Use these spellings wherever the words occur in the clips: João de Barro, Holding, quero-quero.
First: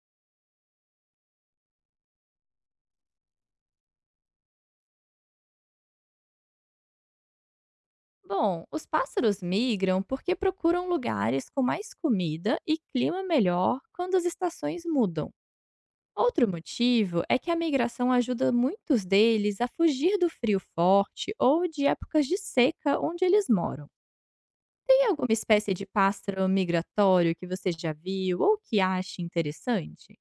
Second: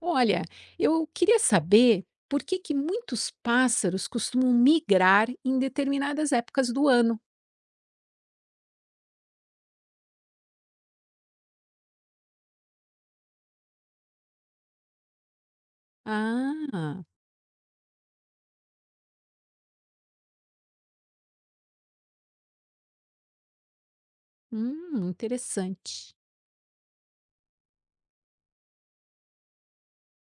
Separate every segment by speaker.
Speaker 1: Olha, eu queria saber por que que muitos pássaros costumam migrar em determinadas épocas do ano.
Speaker 2: Bom, os pássaros migram porque procuram lugares com mais comida e clima melhor quando as estações mudam. Outro
Speaker 1: Ah,
Speaker 2: motivo é que a migração ajuda muitos deles a fugir do frio forte ou de épocas de seca onde eles moram. Tem alguma espécie de
Speaker 1: interessante.
Speaker 2: pássaro migratório que você já viu ou que ache interessante?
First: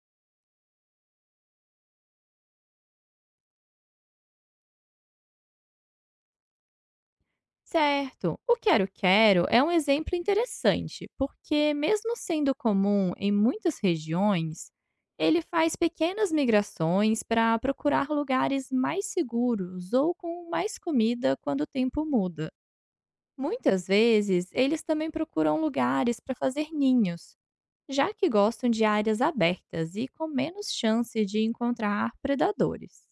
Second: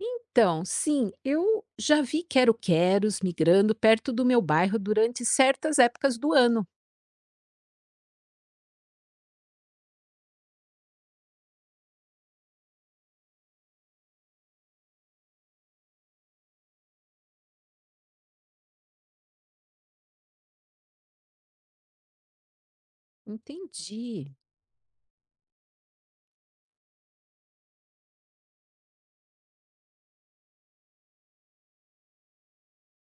Speaker 1: Então, sim, eu já vi quero-queros migrando perto do meu bairro durante certas épocas do ano.
Speaker 2: Certo. O Quero Quero é um exemplo interessante, porque, mesmo sendo comum em muitas regiões, ele faz pequenas migrações para procurar lugares mais seguros ou com mais comida quando o tempo muda. Muitas
Speaker 1: Entendi.
Speaker 2: vezes, eles também procuram lugares para fazer ninhos, já que gostam de áreas abertas e com menos chance de encontrar predadores.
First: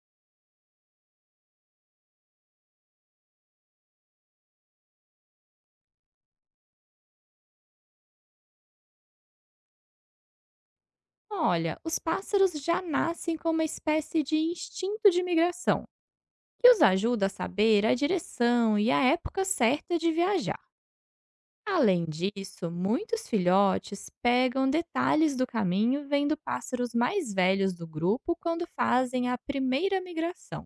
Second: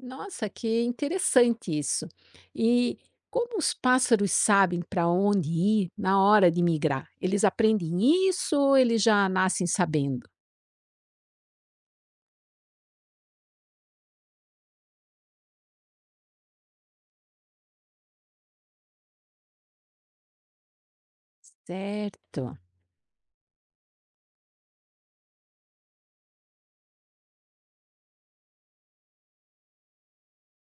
Speaker 1: Nossa, que interessante isso. E como os pássaros sabem para onde ir na hora de migrar? Eles aprendem isso ou eles já nascem sabendo?
Speaker 2: Olha, os pássaros já nascem com uma espécie de instinto de migração que os ajuda a saber a direção e a época certa de viajar. Além
Speaker 1: Certo.
Speaker 2: disso, muitos filhotes pegam detalhes do caminho vendo pássaros mais velhos do grupo quando fazem a primeira migração.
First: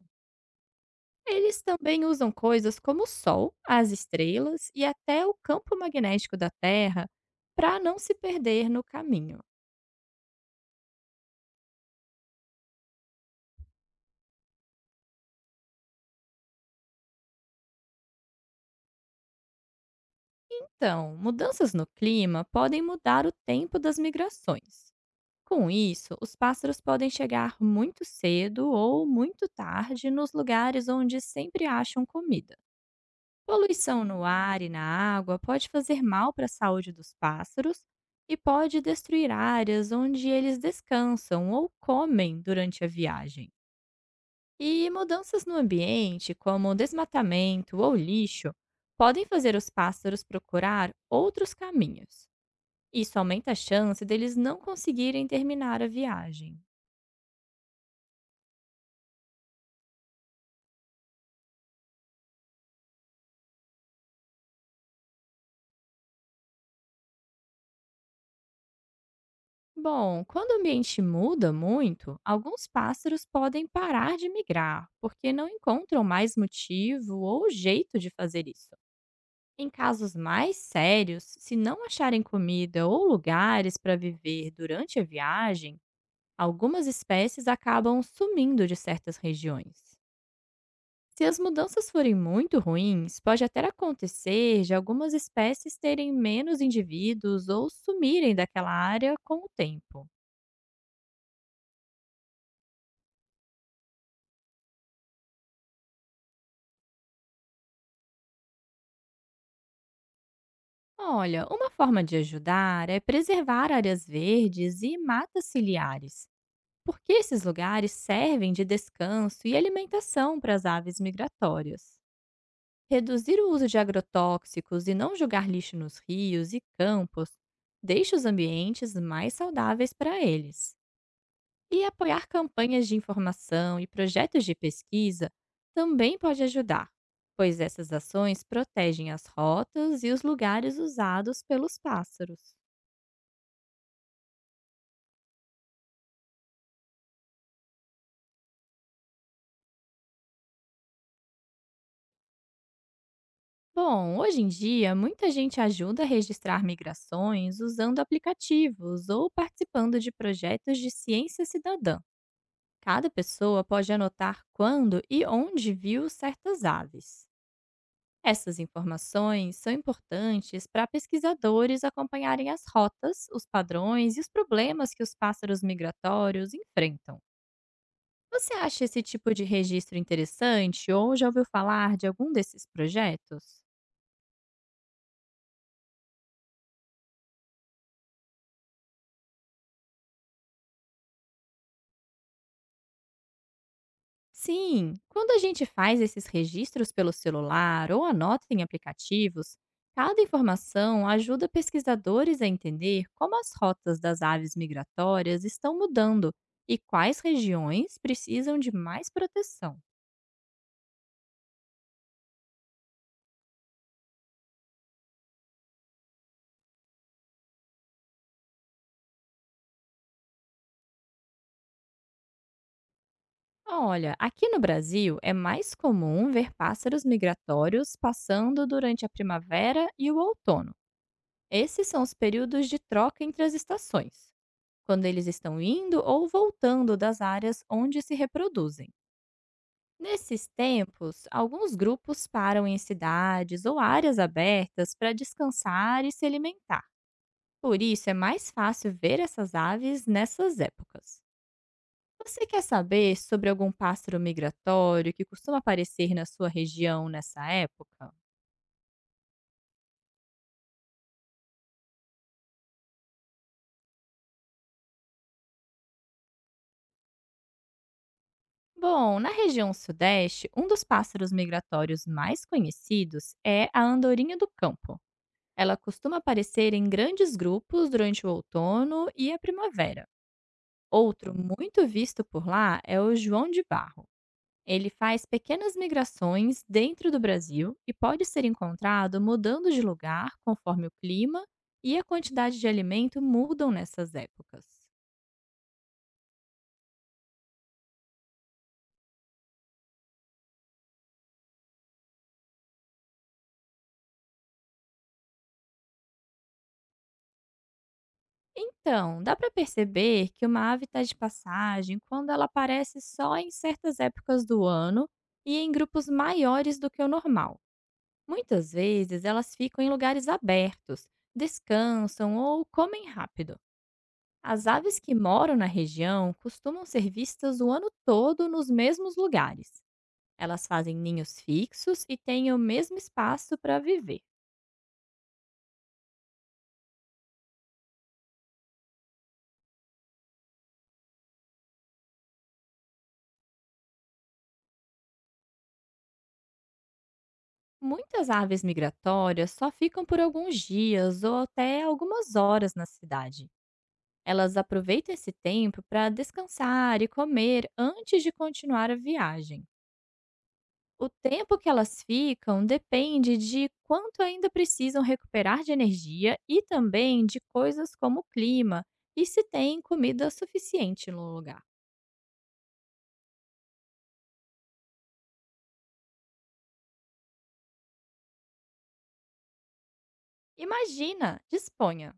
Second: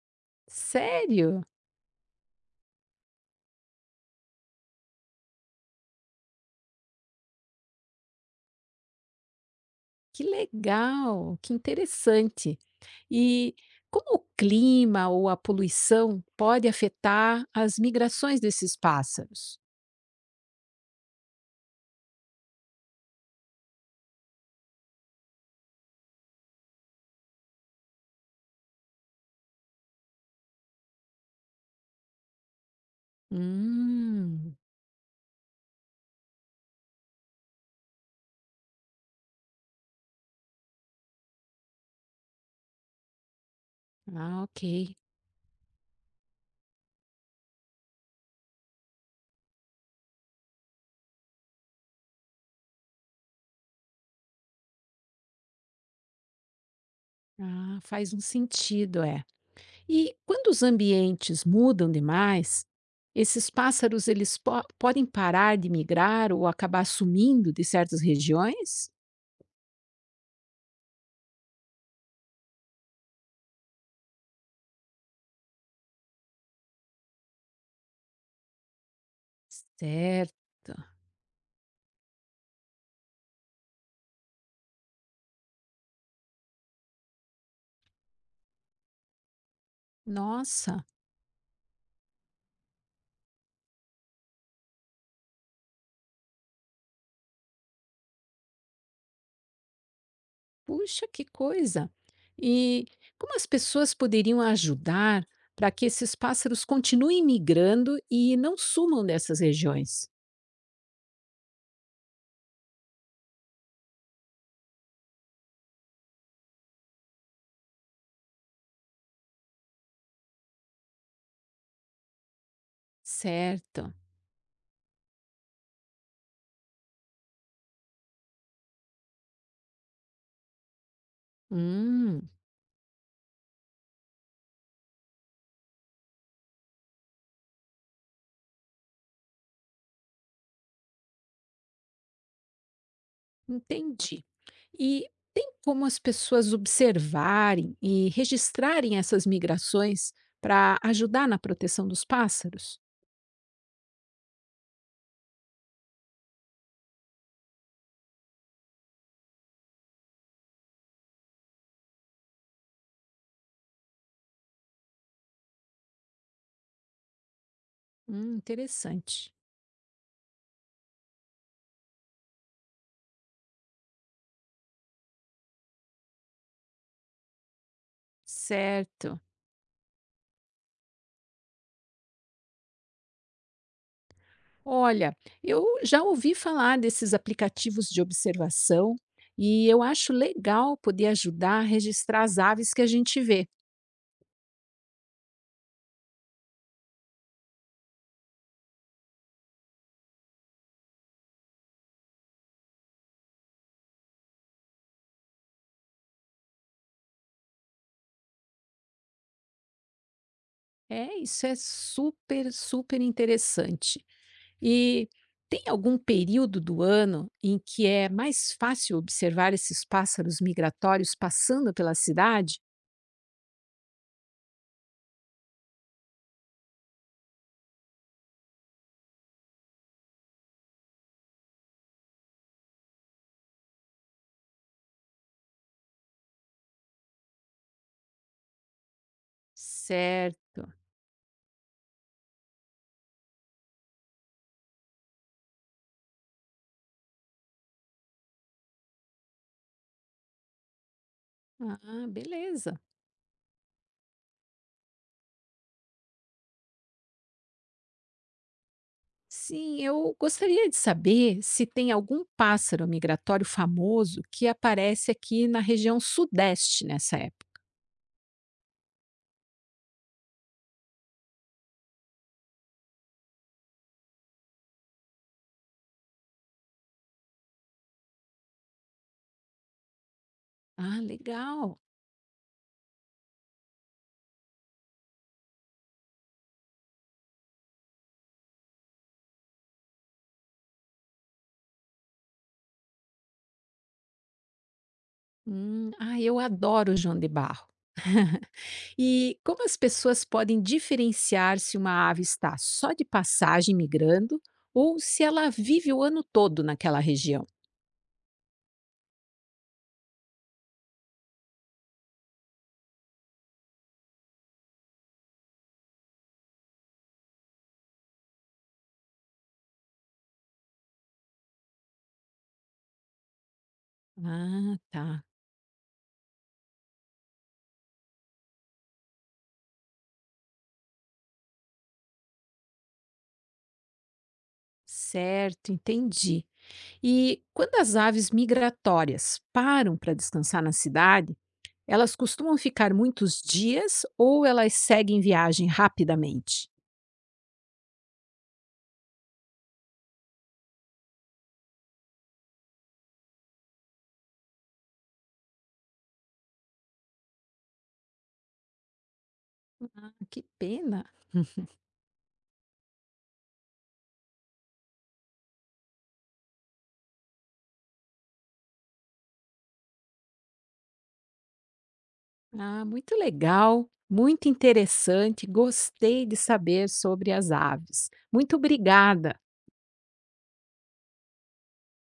Speaker 1: Sério?
Speaker 2: Eles também usam coisas como o Sol, as estrelas e até o campo magnético da Terra para não se perder no caminho.
Speaker 1: Que legal, que interessante. E como o clima ou a poluição pode afetar as migrações desses pássaros?
Speaker 2: Então, mudanças no clima podem mudar o tempo das migrações. Com isso, os pássaros podem chegar muito cedo ou muito tarde nos lugares onde sempre acham comida. Poluição no
Speaker 1: Hum,
Speaker 2: ar e na água pode fazer mal para a saúde dos pássaros e pode destruir áreas onde eles descansam ou comem durante a viagem.
Speaker 1: ah, ok.
Speaker 2: E mudanças no ambiente, como desmatamento ou lixo, podem fazer os pássaros procurar outros caminhos. Isso aumenta a chance deles não conseguirem terminar a viagem.
Speaker 1: Ah, faz um sentido, é. E quando os ambientes mudam demais, esses pássaros eles podem parar de migrar ou acabar sumindo de certas regiões?
Speaker 2: Bom, quando o ambiente muda muito, alguns pássaros podem parar de migrar, porque não encontram mais motivo ou jeito de fazer isso. Em casos
Speaker 1: Certo.
Speaker 2: mais sérios, se não acharem comida ou lugares para viver durante a viagem, algumas espécies acabam sumindo de certas regiões.
Speaker 1: Nossa.
Speaker 2: Se as mudanças forem muito ruins, pode até acontecer de algumas espécies terem menos indivíduos ou sumirem daquela área com o tempo.
Speaker 1: Puxa, que coisa! E como as pessoas poderiam ajudar para que esses pássaros continuem migrando e não sumam dessas regiões?
Speaker 2: Olha, uma forma de ajudar é preservar áreas verdes e matas ciliares, porque esses lugares servem de descanso e alimentação para as aves migratórias. Reduzir o uso de
Speaker 1: Certo.
Speaker 2: agrotóxicos e não jogar lixo nos rios e campos deixa os ambientes mais saudáveis para eles. E apoiar
Speaker 1: Hum,
Speaker 2: campanhas de informação e projetos de pesquisa também pode ajudar, pois essas ações protegem as rotas e os lugares usados pelos pássaros.
Speaker 1: entendi. E tem como as pessoas observarem e registrarem essas migrações para ajudar na proteção dos pássaros?
Speaker 2: Bom, hoje em dia, muita gente ajuda a registrar migrações usando aplicativos ou participando de projetos de ciência cidadã. Cada pessoa pode anotar quando e onde viu certas aves. Essas
Speaker 1: Interessante.
Speaker 2: informações são importantes para pesquisadores acompanharem as rotas, os padrões e os problemas que os pássaros migratórios enfrentam. Você acha esse
Speaker 1: Certo.
Speaker 2: tipo de registro interessante ou já ouviu falar de algum desses projetos?
Speaker 1: Olha, eu já ouvi falar desses aplicativos de observação e eu acho legal poder ajudar a registrar as aves que a gente vê.
Speaker 2: Sim, quando a gente faz esses registros pelo celular ou anota em aplicativos, cada informação ajuda pesquisadores a entender como as rotas das aves migratórias estão mudando e quais regiões precisam de mais proteção.
Speaker 1: É, isso é super interessante. E tem algum período do ano em que é mais fácil observar esses pássaros migratórios passando pela cidade?
Speaker 2: Olha, aqui no Brasil é mais comum ver pássaros migratórios passando durante a primavera e o outono. Esses são os períodos de troca entre as estações, quando eles estão indo ou voltando das áreas onde se reproduzem. Nesses
Speaker 1: Certo.
Speaker 2: tempos, alguns grupos param em cidades ou áreas abertas para descansar e se alimentar. Por isso, é mais fácil ver essas aves nessas épocas.
Speaker 1: Ah,
Speaker 2: Você quer
Speaker 1: beleza.
Speaker 2: saber sobre algum pássaro migratório que costuma aparecer na sua região nessa época?
Speaker 1: Sim, eu gostaria de saber se tem algum pássaro migratório famoso que aparece aqui na região sudeste nessa época.
Speaker 2: Bom, na região sudeste, um dos pássaros migratórios mais conhecidos é a andorinha do campo. Ela costuma aparecer em grandes grupos durante o outono e a primavera.
Speaker 1: Ah,
Speaker 2: Outro
Speaker 1: legal.
Speaker 2: muito visto por lá é o João de Barro. Ele faz pequenas migrações dentro do Brasil e pode ser encontrado mudando de lugar conforme o clima e a quantidade de alimento mudam nessas épocas.
Speaker 1: Ah, eu adoro o João de Barro. E como as pessoas podem diferenciar se uma ave está só de passagem migrando ou se ela vive o ano todo naquela região?
Speaker 2: Então, dá para perceber que uma ave está de passagem quando ela aparece só em certas épocas do ano e em grupos maiores do que o normal. Muitas vezes elas ficam em lugares abertos, descansam ou comem rápido. As
Speaker 1: Ah,
Speaker 2: aves que
Speaker 1: tá.
Speaker 2: moram na região costumam ser vistas o ano todo nos mesmos lugares. Elas fazem ninhos fixos e têm o mesmo espaço para viver.
Speaker 1: Certo, entendi. E quando as aves migratórias param para descansar na cidade, elas costumam ficar muitos dias ou elas seguem viagem rapidamente?
Speaker 2: Muitas aves migratórias só ficam por alguns dias ou até algumas horas na cidade. Elas aproveitam esse tempo para descansar e comer antes de continuar a viagem.
Speaker 1: Que
Speaker 2: O
Speaker 1: pena!
Speaker 2: tempo que elas ficam depende de quanto ainda precisam recuperar de energia e também de coisas como o clima e se tem comida suficiente no lugar.
Speaker 1: Ah, muito legal, muito interessante. Gostei de saber sobre as aves. Muito obrigada.
Speaker 2: Imagina, disponha.